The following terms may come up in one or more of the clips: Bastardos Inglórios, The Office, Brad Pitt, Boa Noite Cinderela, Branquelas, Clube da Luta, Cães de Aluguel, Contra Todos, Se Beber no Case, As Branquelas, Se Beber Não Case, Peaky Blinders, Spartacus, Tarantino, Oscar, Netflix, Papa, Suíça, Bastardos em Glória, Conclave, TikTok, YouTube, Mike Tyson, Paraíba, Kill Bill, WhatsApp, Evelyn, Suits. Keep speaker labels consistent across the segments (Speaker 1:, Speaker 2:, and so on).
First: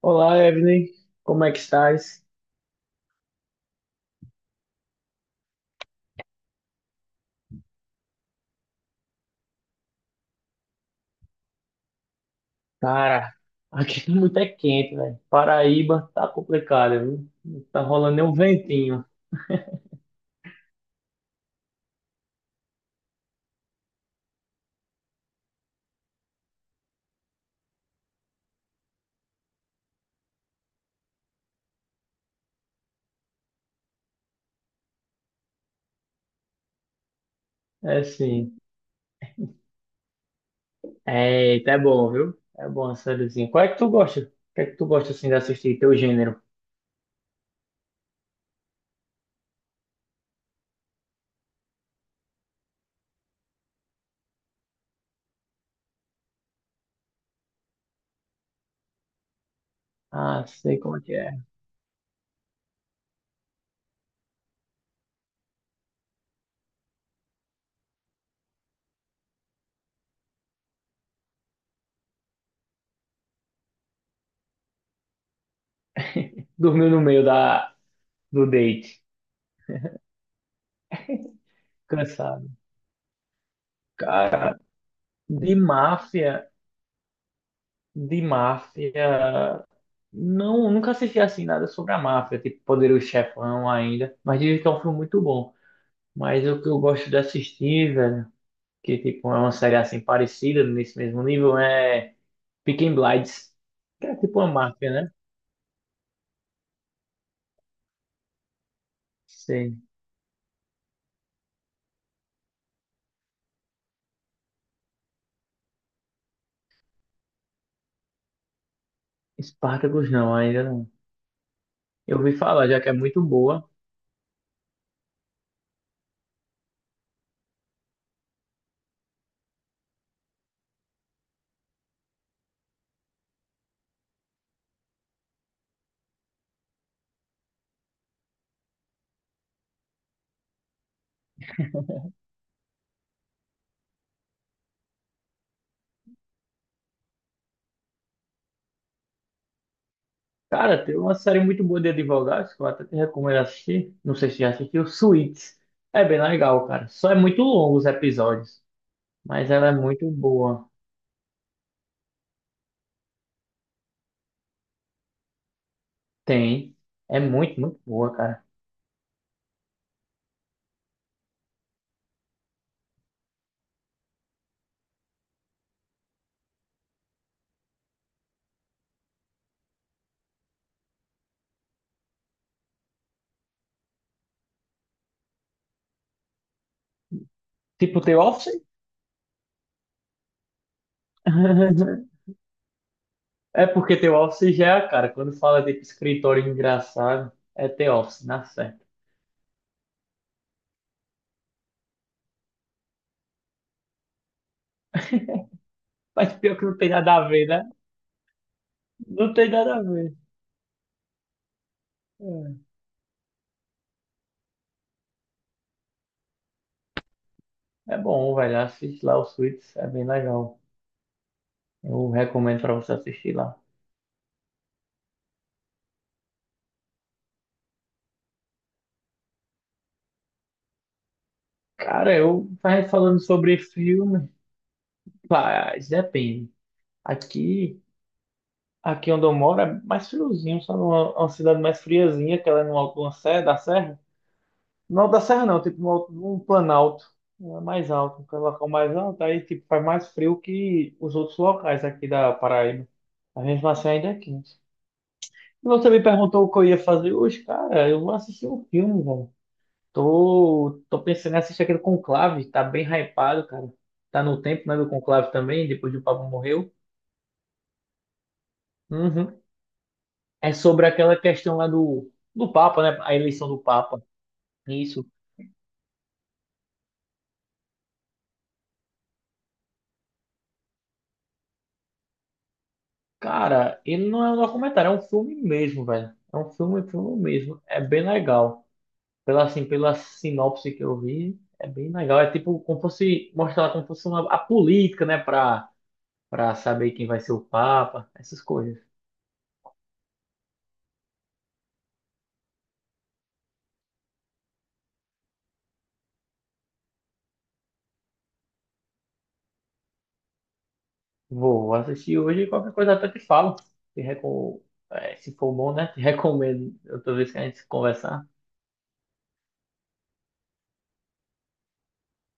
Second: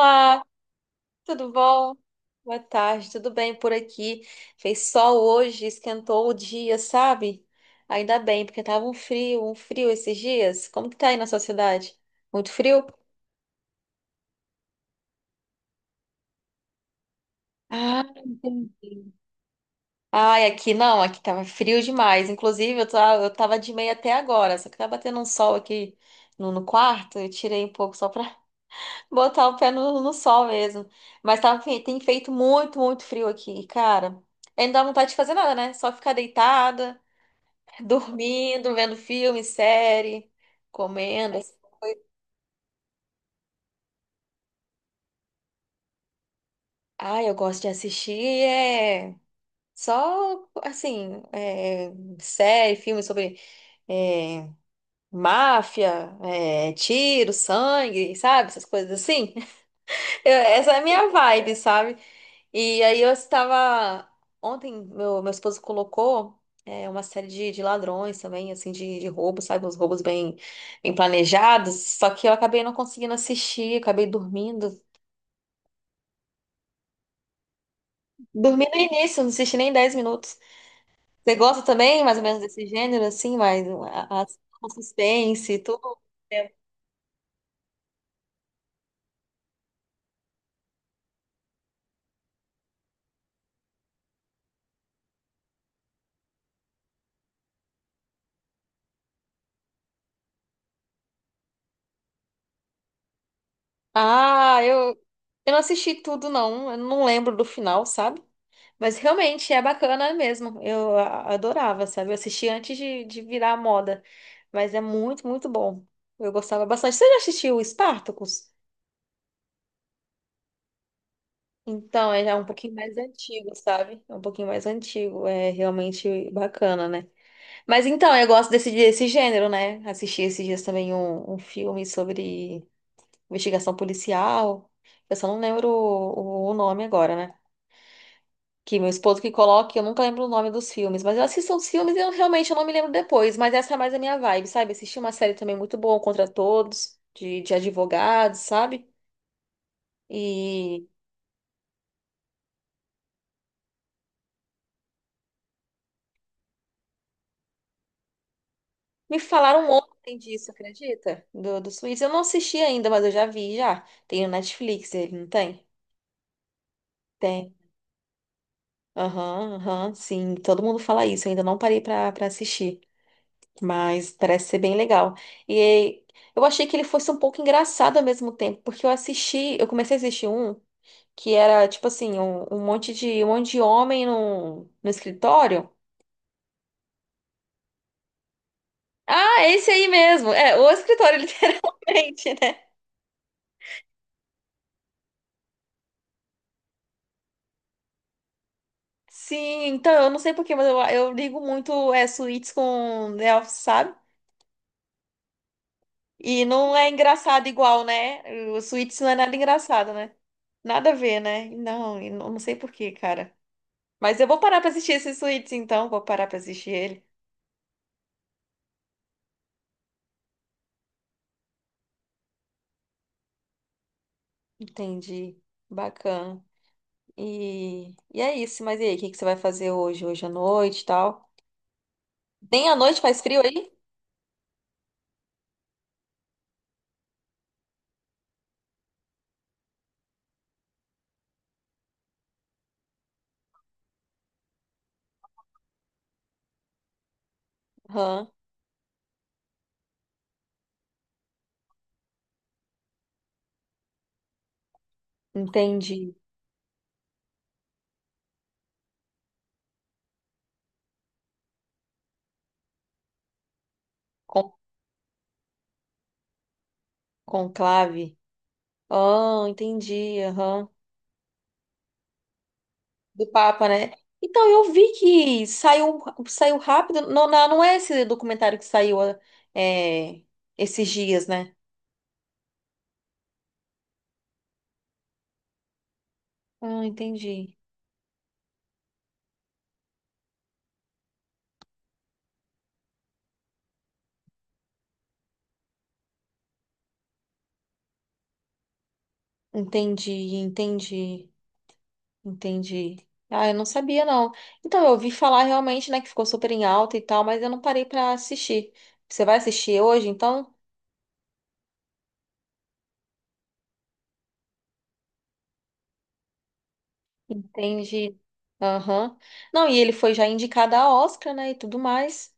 Speaker 1: Olá, Evelyn. Como é
Speaker 2: tudo
Speaker 1: que
Speaker 2: bom?
Speaker 1: estás?
Speaker 2: Boa tarde, tudo bem por aqui? Fez sol hoje, esquentou o dia, sabe? Ainda bem, porque tava um frio esses dias. Como que tá aí na sua cidade? Muito frio?
Speaker 1: Cara, aqui tá muito é quente, velho. Paraíba tá complicado, viu? Não tá
Speaker 2: Ah,
Speaker 1: rolando nem um
Speaker 2: entendi.
Speaker 1: ventinho.
Speaker 2: Ai, aqui não, aqui tava frio demais. Inclusive, eu tava de meia até agora, só que tá batendo um sol aqui no quarto, eu tirei um pouco só pra botar o pé no sol mesmo. Mas tá, tem feito muito, muito frio aqui, cara. Aí não dá vontade de fazer nada, né? Só ficar deitada,
Speaker 1: É assim.
Speaker 2: dormindo, vendo filme, série, comendo, essas
Speaker 1: Eita, é
Speaker 2: coisas.
Speaker 1: bom, viu? É bom a sériezinha. Qual é que tu gosta? O que é que tu gosta assim de assistir? Teu gênero?
Speaker 2: Ai, eu gosto de assistir, é. Só, assim, é, série, filme sobre é, máfia, é, tiro, sangue, sabe? Essas coisas assim.
Speaker 1: Ah,
Speaker 2: Essa é
Speaker 1: sei
Speaker 2: a
Speaker 1: como é
Speaker 2: minha
Speaker 1: que é.
Speaker 2: vibe, sabe? E aí eu estava. Ontem, meu esposo colocou é, uma série de ladrões também, assim, de roubos, sabe? Uns roubos bem, bem planejados. Só que eu acabei não conseguindo assistir, acabei dormindo.
Speaker 1: Dormiu no meio do
Speaker 2: Dormi no
Speaker 1: date.
Speaker 2: início, não assisti nem 10 minutos. Você gosta também, mais ou menos,
Speaker 1: Cansado.
Speaker 2: desse gênero, assim, mais a,
Speaker 1: Cara,
Speaker 2: o suspense
Speaker 1: de
Speaker 2: e tudo?
Speaker 1: máfia, de máfia. Não, nunca assisti assim nada sobre a máfia, tipo Poderoso Chefão ainda, mas dizem que é um filme muito bom. Mas o que eu gosto de assistir, velho, que tipo é uma série assim parecida, nesse mesmo nível, é Peaky Blinders, que é tipo uma
Speaker 2: Ah, eu,
Speaker 1: máfia, né?
Speaker 2: eu não assisti tudo, não. Eu não lembro do final, sabe? Mas realmente é
Speaker 1: Sim.
Speaker 2: bacana mesmo. Eu adorava, sabe? Eu assisti antes de virar moda. Mas é muito, muito bom. Eu gostava bastante. Você já assistiu o Spartacus?
Speaker 1: Spartacus não, ainda não.
Speaker 2: Então,
Speaker 1: Eu
Speaker 2: é
Speaker 1: ouvi
Speaker 2: já um
Speaker 1: falar,
Speaker 2: pouquinho
Speaker 1: já que é
Speaker 2: mais
Speaker 1: muito
Speaker 2: antigo,
Speaker 1: boa.
Speaker 2: sabe? É um pouquinho mais antigo. É realmente bacana, né? Mas então, eu gosto desse gênero, né? Assisti esses dias também um filme sobre investigação policial. Eu só não lembro o nome agora, né? Que meu esposo que coloca, eu nunca lembro o nome dos filmes, mas eu assisto os filmes e eu realmente eu não me lembro depois, mas essa é mais a minha vibe, sabe? Assisti uma série também muito boa, Contra Todos, de advogados, sabe? E
Speaker 1: Cara, tem uma série muito boa de advogados que eu até te recomendo assistir. Não sei se já assistiu, Suits. É bem legal, cara. Só é muito longo os episódios,
Speaker 2: me
Speaker 1: mas ela
Speaker 2: falaram
Speaker 1: é muito
Speaker 2: ontem disso,
Speaker 1: boa.
Speaker 2: acredita? Do Suíça. Eu não assisti ainda, mas eu já vi, já. Tem no Netflix, ele não tem?
Speaker 1: Tem. É
Speaker 2: Tem.
Speaker 1: muito, muito boa, cara.
Speaker 2: Aham, aham, sim. Todo mundo fala isso, eu ainda não parei pra assistir. Mas parece ser bem legal. E eu achei que ele fosse um pouco engraçado ao mesmo tempo, porque eu assisti, eu comecei a assistir um. Que era tipo assim, um monte de homem no escritório.
Speaker 1: Tipo, The Office?
Speaker 2: Ah, é esse aí mesmo. É, o escritório, literalmente, né?
Speaker 1: É porque The Office já é a cara. Quando fala de escritório engraçado, é The Office, na certa.
Speaker 2: Sim, então eu não sei por quê, mas eu ligo muito é, suítes com The Office, sabe?
Speaker 1: Mas
Speaker 2: E
Speaker 1: pior que
Speaker 2: não
Speaker 1: não
Speaker 2: é
Speaker 1: tem nada a
Speaker 2: engraçado
Speaker 1: ver, né?
Speaker 2: igual, né? O suítes não é
Speaker 1: Não
Speaker 2: nada
Speaker 1: tem nada a
Speaker 2: engraçado, né?
Speaker 1: ver.
Speaker 2: Nada a ver, né? Não, e não não sei por quê, cara. Mas eu vou parar pra assistir esse suítes, então. Vou parar pra assistir ele.
Speaker 1: É, é bom, velho. Assiste lá o Suits, é bem legal. Eu recomendo pra você assistir lá.
Speaker 2: Entendi. Bacana. E é isso. Mas e aí, o que que você vai fazer hoje, hoje à noite e tal?
Speaker 1: Cara, eu
Speaker 2: Nem à
Speaker 1: tava
Speaker 2: noite faz
Speaker 1: falando
Speaker 2: frio
Speaker 1: sobre
Speaker 2: aí?
Speaker 1: filme. Mas depende. Aqui, aqui onde eu moro é mais friozinho, sabe? Uma cidade mais friazinha, que ela é numa serra, da serra. No alto da serra não, tipo no alto- num planalto. É mais alto,
Speaker 2: Aham,
Speaker 1: um local mais alto, aí tipo faz mais frio que os outros locais aqui da Paraíba. A gente assim ainda é quente. E você me
Speaker 2: entendi.
Speaker 1: perguntou o que eu ia fazer hoje, cara, eu vou assistir um filme, velho. Tô pensando em assistir aquele Conclave, tá bem hypado, cara. Tá no
Speaker 2: Con
Speaker 1: tempo, né, do Conclave também, depois que o Papa morreu.
Speaker 2: Conclave.
Speaker 1: Uhum.
Speaker 2: Ah, entendi.
Speaker 1: É
Speaker 2: Aham.
Speaker 1: sobre aquela questão lá do Papa, né, a
Speaker 2: Do
Speaker 1: eleição do
Speaker 2: Papa, né?
Speaker 1: Papa.
Speaker 2: Então, eu vi
Speaker 1: Isso.
Speaker 2: que saiu, saiu rápido. Não, não, não é esse documentário que saiu é, esses dias, né?
Speaker 1: Cara, ele não é um documentário, é um filme mesmo, velho. É
Speaker 2: Ah,
Speaker 1: um filme
Speaker 2: entendi.
Speaker 1: mesmo. É bem legal. Pela, assim, pela sinopse que eu vi, é bem legal. É tipo como fosse mostrar como fosse uma, a política, né? Pra saber quem vai ser o Papa, essas coisas.
Speaker 2: Entendi, entendi. Entendi. Ah, eu não sabia, não. Então, eu ouvi falar realmente, né, que ficou super em alta e tal, mas eu não parei pra assistir. Você vai assistir hoje, então?
Speaker 1: Vou assistir hoje e qualquer coisa até te falo. Te recom... é, se for bom, né? Te recomendo outra vez que a gente se
Speaker 2: Entendi.
Speaker 1: conversar.
Speaker 2: Aham. Não, e ele foi já indicado a Oscar, né, e tudo mais.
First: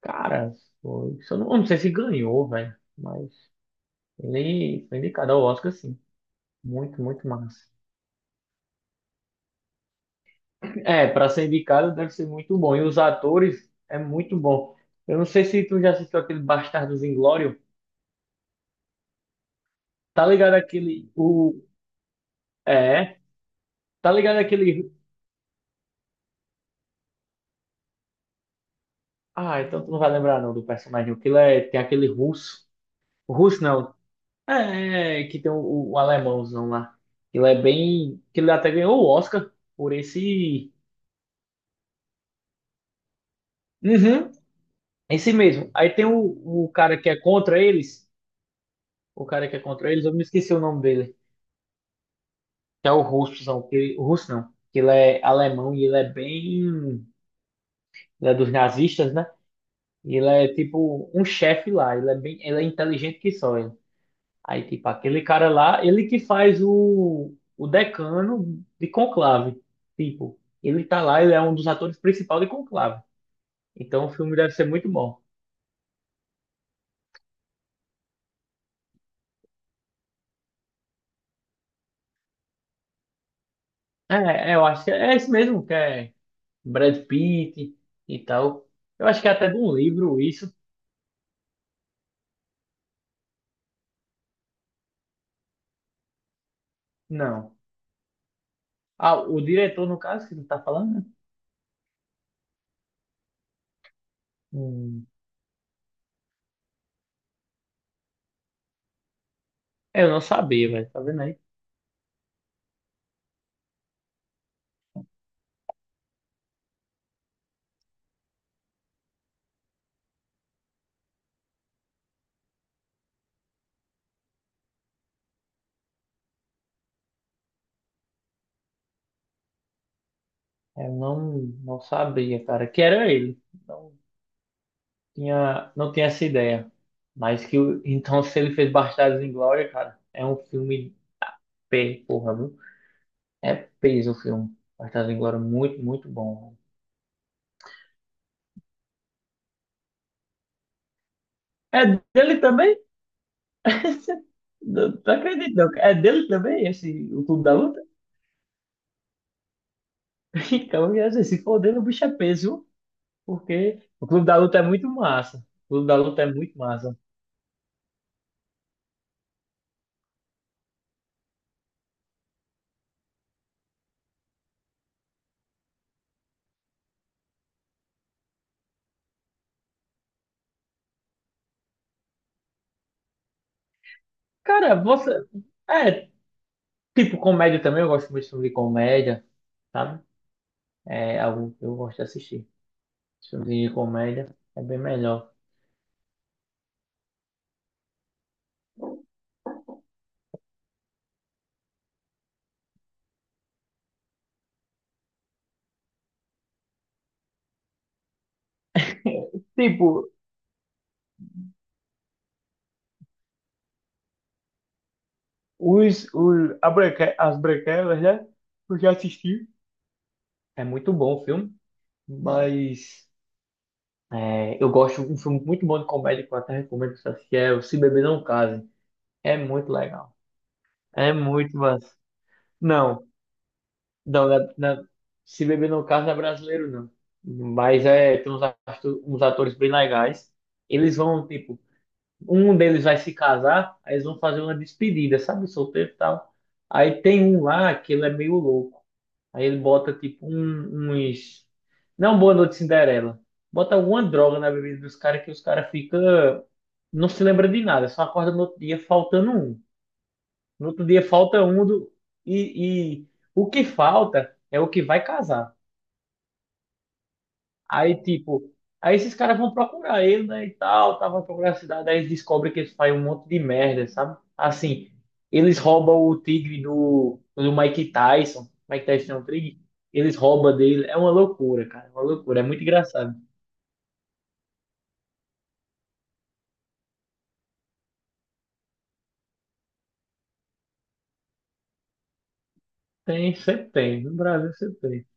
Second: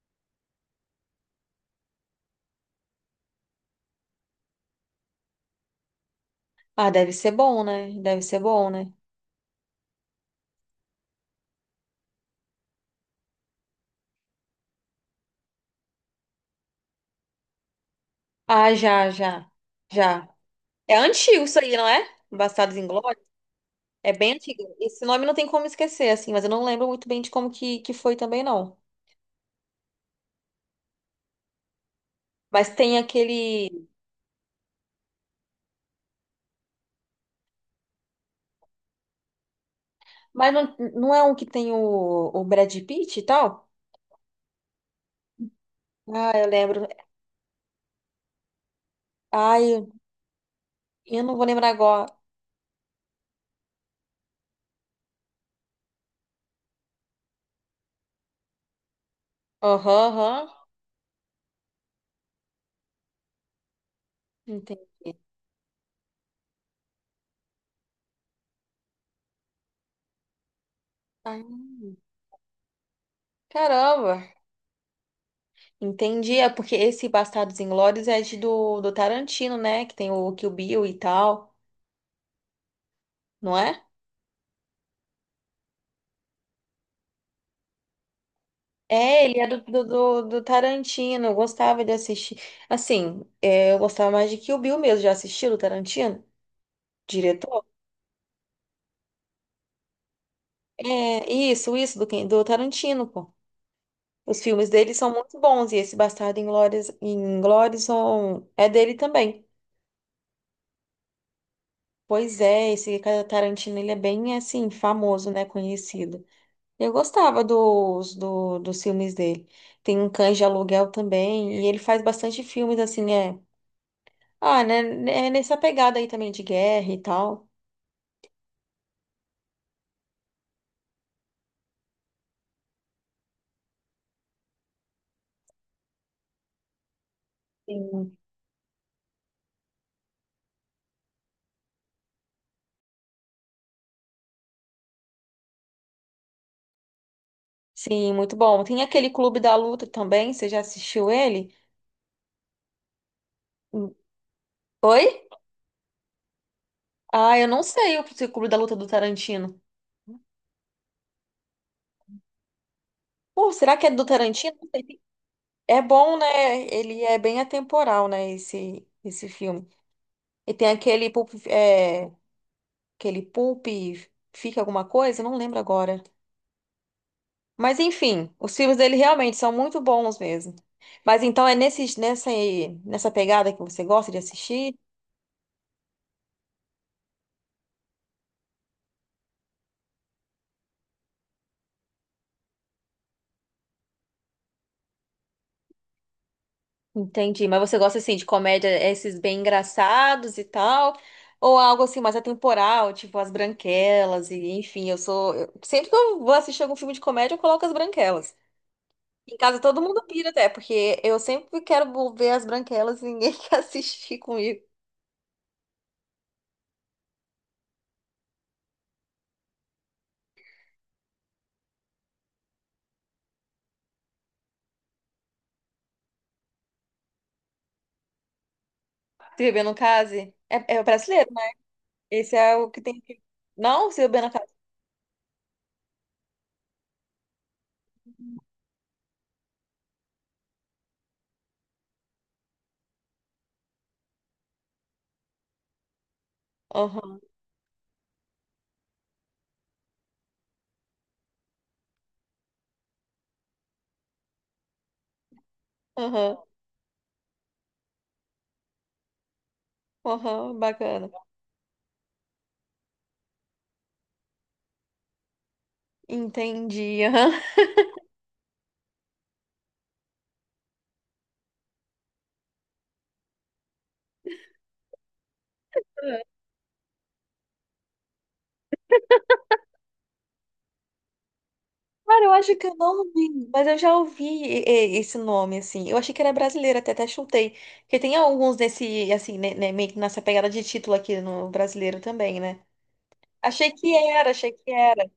Speaker 1: Cara, foi... eu não sei se ganhou, velho. Mas ele foi indicado ao Oscar, sim.
Speaker 2: Ah,
Speaker 1: Muito,
Speaker 2: deve
Speaker 1: muito
Speaker 2: ser bom,
Speaker 1: massa.
Speaker 2: né? Deve ser bom, né?
Speaker 1: É, para ser indicado deve ser muito bom. E os atores é muito bom. Eu não sei se tu já assistiu aquele Bastardos Inglórios.
Speaker 2: Ah, já, já,
Speaker 1: Tá
Speaker 2: já.
Speaker 1: ligado
Speaker 2: É
Speaker 1: aquele
Speaker 2: antigo
Speaker 1: o
Speaker 2: isso aí, não é? Bastardos
Speaker 1: é,
Speaker 2: Inglórios?
Speaker 1: tá
Speaker 2: É bem
Speaker 1: ligado
Speaker 2: antigo.
Speaker 1: aquele.
Speaker 2: Esse nome não tem como esquecer, assim, mas eu não lembro muito bem de como que foi também, não.
Speaker 1: Ah, então tu não vai lembrar não do personagem. O que é, tem aquele russo.
Speaker 2: Mas tem
Speaker 1: O russo
Speaker 2: aquele.
Speaker 1: não. É, é, que tem o alemãozão lá. Ele é bem, que ele até ganhou o Oscar por
Speaker 2: Mas
Speaker 1: esse.
Speaker 2: não, não é um que tem o Brad Pitt e tal?
Speaker 1: Uhum, esse mesmo. Aí tem
Speaker 2: Ah, eu
Speaker 1: o
Speaker 2: lembro.
Speaker 1: cara que é contra eles, o cara que é
Speaker 2: Ai,
Speaker 1: contra eles, eu me esqueci o nome dele.
Speaker 2: eu não vou lembrar agora.
Speaker 1: Que é o russozão, que, o russo não, que ele é alemão e ele é bem, ele é dos nazistas, né?
Speaker 2: Aham,
Speaker 1: E ele
Speaker 2: aham.
Speaker 1: é tipo um chefe lá, ele é bem, ele é inteligente que só ele. Aí tipo
Speaker 2: Entendi.
Speaker 1: aquele cara lá, ele que faz o decano de Conclave, tipo, ele tá lá, ele é um dos atores
Speaker 2: Ah,
Speaker 1: principais de Conclave. Então o
Speaker 2: caramba.
Speaker 1: filme deve ser muito bom.
Speaker 2: Entendi. É porque esse Bastardos Inglórios é de do Tarantino, né? Que tem o Kill Bill e tal, não é?
Speaker 1: É, é, eu acho que é esse mesmo, que é Brad Pitt e tal. Eu acho
Speaker 2: É,
Speaker 1: que é
Speaker 2: ele é
Speaker 1: até de
Speaker 2: do,
Speaker 1: um
Speaker 2: do,
Speaker 1: livro
Speaker 2: do, do
Speaker 1: isso.
Speaker 2: Tarantino. Eu gostava de assistir. Assim, é, eu gostava mais de Kill Bill mesmo. Já assistiu o Tarantino?
Speaker 1: Não.
Speaker 2: Diretor?
Speaker 1: Ah, o diretor, no caso, que tu tá falando, né?
Speaker 2: É, isso, do Tarantino, pô. Os filmes dele
Speaker 1: Hum,
Speaker 2: são muito bons e esse Bastardo Inglórias, Inglórious é dele também.
Speaker 1: eu não sabia, velho, tá vendo aí?
Speaker 2: Pois é, esse Tarantino ele é bem assim famoso, né, conhecido. Eu gostava dos filmes dele. Tem um Cães de Aluguel também e ele faz bastante filmes assim, é. Ah, né, é nessa pegada aí também de guerra e tal.
Speaker 1: É, Eu não, não sabia, cara, que era ele. Não não tinha essa ideia. Mas que, o-
Speaker 2: Sim.
Speaker 1: então, se ele fez Bastardos em Glória, cara, é um filme P, porra, viu? É peso o filme. Bastardos em Glória, muito, muito bom.
Speaker 2: Sim, muito bom. Tem aquele Clube da Luta também, você já assistiu ele?
Speaker 1: É dele também? Não,
Speaker 2: Oi?
Speaker 1: não acredito, não. É dele também, esse, o
Speaker 2: Ah,
Speaker 1: Clube
Speaker 2: eu
Speaker 1: da
Speaker 2: não
Speaker 1: Luta?
Speaker 2: sei o Clube da Luta é do Tarantino.
Speaker 1: Então, eu ia dizer, se for dele, o bicho é peso, viu?
Speaker 2: Pô, será
Speaker 1: Porque
Speaker 2: que é do
Speaker 1: o Clube da
Speaker 2: Tarantino?
Speaker 1: Luta é muito massa. O
Speaker 2: É
Speaker 1: Clube da
Speaker 2: bom,
Speaker 1: Luta é muito
Speaker 2: né?
Speaker 1: massa.
Speaker 2: Ele é bem atemporal, né? Esse filme. E tem aquele Pulp, é, aquele Pulp Fica Alguma Coisa? Não lembro agora. Mas enfim, os filmes dele realmente são muito bons mesmo. Mas então é nesse, nessa pegada que você gosta de assistir?
Speaker 1: Cara, você. É, tipo, comédia também, eu gosto muito de filme de comédia, sabe? É algo que eu gosto de assistir. Filme de comédia é bem melhor.
Speaker 2: Entendi. Mas você gosta assim de comédia, esses bem engraçados e tal? Ou algo assim mais atemporal, tipo As Branquelas e enfim, eu sou. Sempre que eu vou assistir algum filme de comédia, eu coloco As Branquelas. Em casa todo mundo
Speaker 1: Tipo,
Speaker 2: pira até, porque eu sempre quero ver as branquelas e ninguém quer assistir comigo.
Speaker 1: a Branque- as Branquelas, né? Eu já assisti. É muito bom o filme, mas é, eu gosto de um filme muito bom de comédia que eu até recomendo pra você assistir, é o Se Beber Não Case. É
Speaker 2: Se beber
Speaker 1: muito
Speaker 2: no
Speaker 1: legal.
Speaker 2: case? É, é
Speaker 1: É
Speaker 2: brasileiro, né?
Speaker 1: muito massa.
Speaker 2: Esse é o que tem
Speaker 1: Não.
Speaker 2: que. Não, se beber
Speaker 1: Não,
Speaker 2: no case.
Speaker 1: na- na- se beber no caso, não é brasileiro, não. Mas é, tem uns, atu- uns atores bem legais. Eles vão, tipo, um deles vai se casar, aí eles vão fazer uma despedida, sabe? Solteiro e tal. Aí
Speaker 2: Aham,
Speaker 1: tem um lá que ele é meio louco. Aí ele bota, tipo, um- uns. Não, Boa Noite Cinderela. Bota alguma droga na bebida dos caras que os caras ficam.
Speaker 2: aham,
Speaker 1: Não se lembra de nada, só acorda no outro dia faltando um.
Speaker 2: aham,
Speaker 1: No outro dia
Speaker 2: bacana.
Speaker 1: falta um do, e o que falta é o que vai casar.
Speaker 2: Entendi. Aham.
Speaker 1: Aí, tipo, aí esses caras vão procurar ele, né, e tal, tava procurando a cidade, aí eles descobrem que eles fazem um monte de merda, sabe? Assim, eles roubam o tigre do Mike Tyson, Mike Tyson é um tigre, eles roubam dele, é uma loucura, cara, é uma
Speaker 2: Cara, eu
Speaker 1: loucura, é
Speaker 2: acho
Speaker 1: muito
Speaker 2: que eu não
Speaker 1: engraçado.
Speaker 2: vi, mas eu já ouvi esse nome, assim. Eu achei que era brasileiro, até chutei. Porque tem alguns desse, assim, né, meio que nessa pegada de título aqui no brasileiro também, né?
Speaker 1: Tem, sempre
Speaker 2: Achei que
Speaker 1: tem, no
Speaker 2: era, achei
Speaker 1: Brasil
Speaker 2: que
Speaker 1: sempre tem.
Speaker 2: era.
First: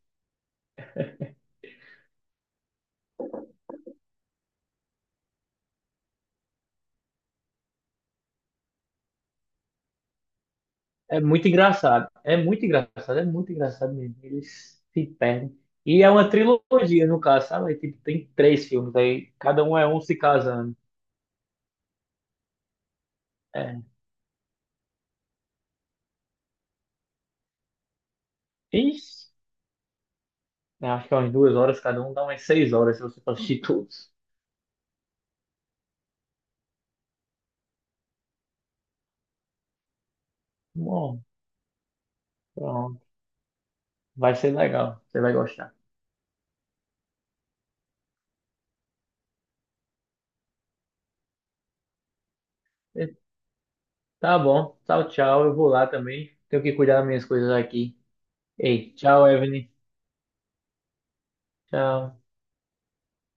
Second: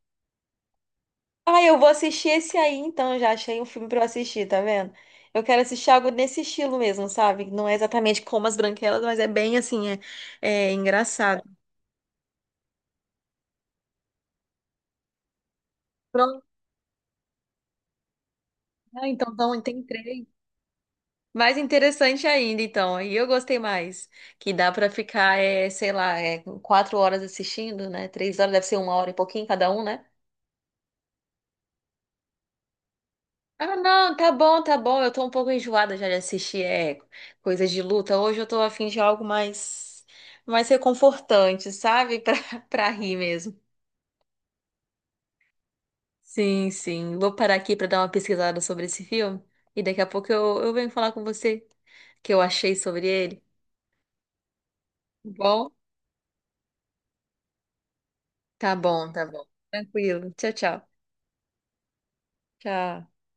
Speaker 2: Ah, eu vou assistir esse aí então, já achei um filme pra eu assistir, tá vendo? Eu quero assistir algo nesse estilo mesmo, sabe? Não é exatamente como As Branquelas, mas é bem assim, é, é
Speaker 1: É
Speaker 2: engraçado.
Speaker 1: muito engraçado. É muito engraçado, é muito engraçado mesmo. Eles se perdem. E é uma
Speaker 2: Pronto,
Speaker 1: trilogia, no caso, sabe? Aí, tipo, tem 3 filmes
Speaker 2: ah, então,
Speaker 1: aí,
Speaker 2: então
Speaker 1: cada um
Speaker 2: tem
Speaker 1: é um se
Speaker 2: três.
Speaker 1: casando.
Speaker 2: Mais interessante ainda, então. E eu gostei
Speaker 1: É.
Speaker 2: mais. Que dá pra ficar, é, sei lá, é, 4 horas assistindo, né? 3 horas, deve ser 1 hora e
Speaker 1: Ixi,
Speaker 2: pouquinho cada um, né?
Speaker 1: eu acho que é umas 2 horas, cada um dá umas 6 horas se você for assistir
Speaker 2: Ah,
Speaker 1: todos.
Speaker 2: não, tá bom, tá bom. Eu tô um pouco enjoada já de assistir é, coisas de luta. Hoje eu tô a fim de algo mais, mais
Speaker 1: Bom,
Speaker 2: reconfortante, sabe? Pra, pra
Speaker 1: pronto.
Speaker 2: rir mesmo.
Speaker 1: Vai ser legal, você vai gostar.
Speaker 2: Sim, sim. Vou parar aqui pra dar uma pesquisada sobre esse filme. E daqui a pouco eu venho falar com você o que eu achei
Speaker 1: E-
Speaker 2: sobre ele.
Speaker 1: tá bom, tchau,
Speaker 2: Tá
Speaker 1: tchau. Eu vou
Speaker 2: bom?
Speaker 1: lá também. Tenho que cuidar das minhas coisas aqui.
Speaker 2: Tá
Speaker 1: Ei,
Speaker 2: bom, tá
Speaker 1: tchau,
Speaker 2: bom.
Speaker 1: Evelyn.
Speaker 2: Tranquilo. Tchau, tchau.
Speaker 1: Tchau.
Speaker 2: Tchau.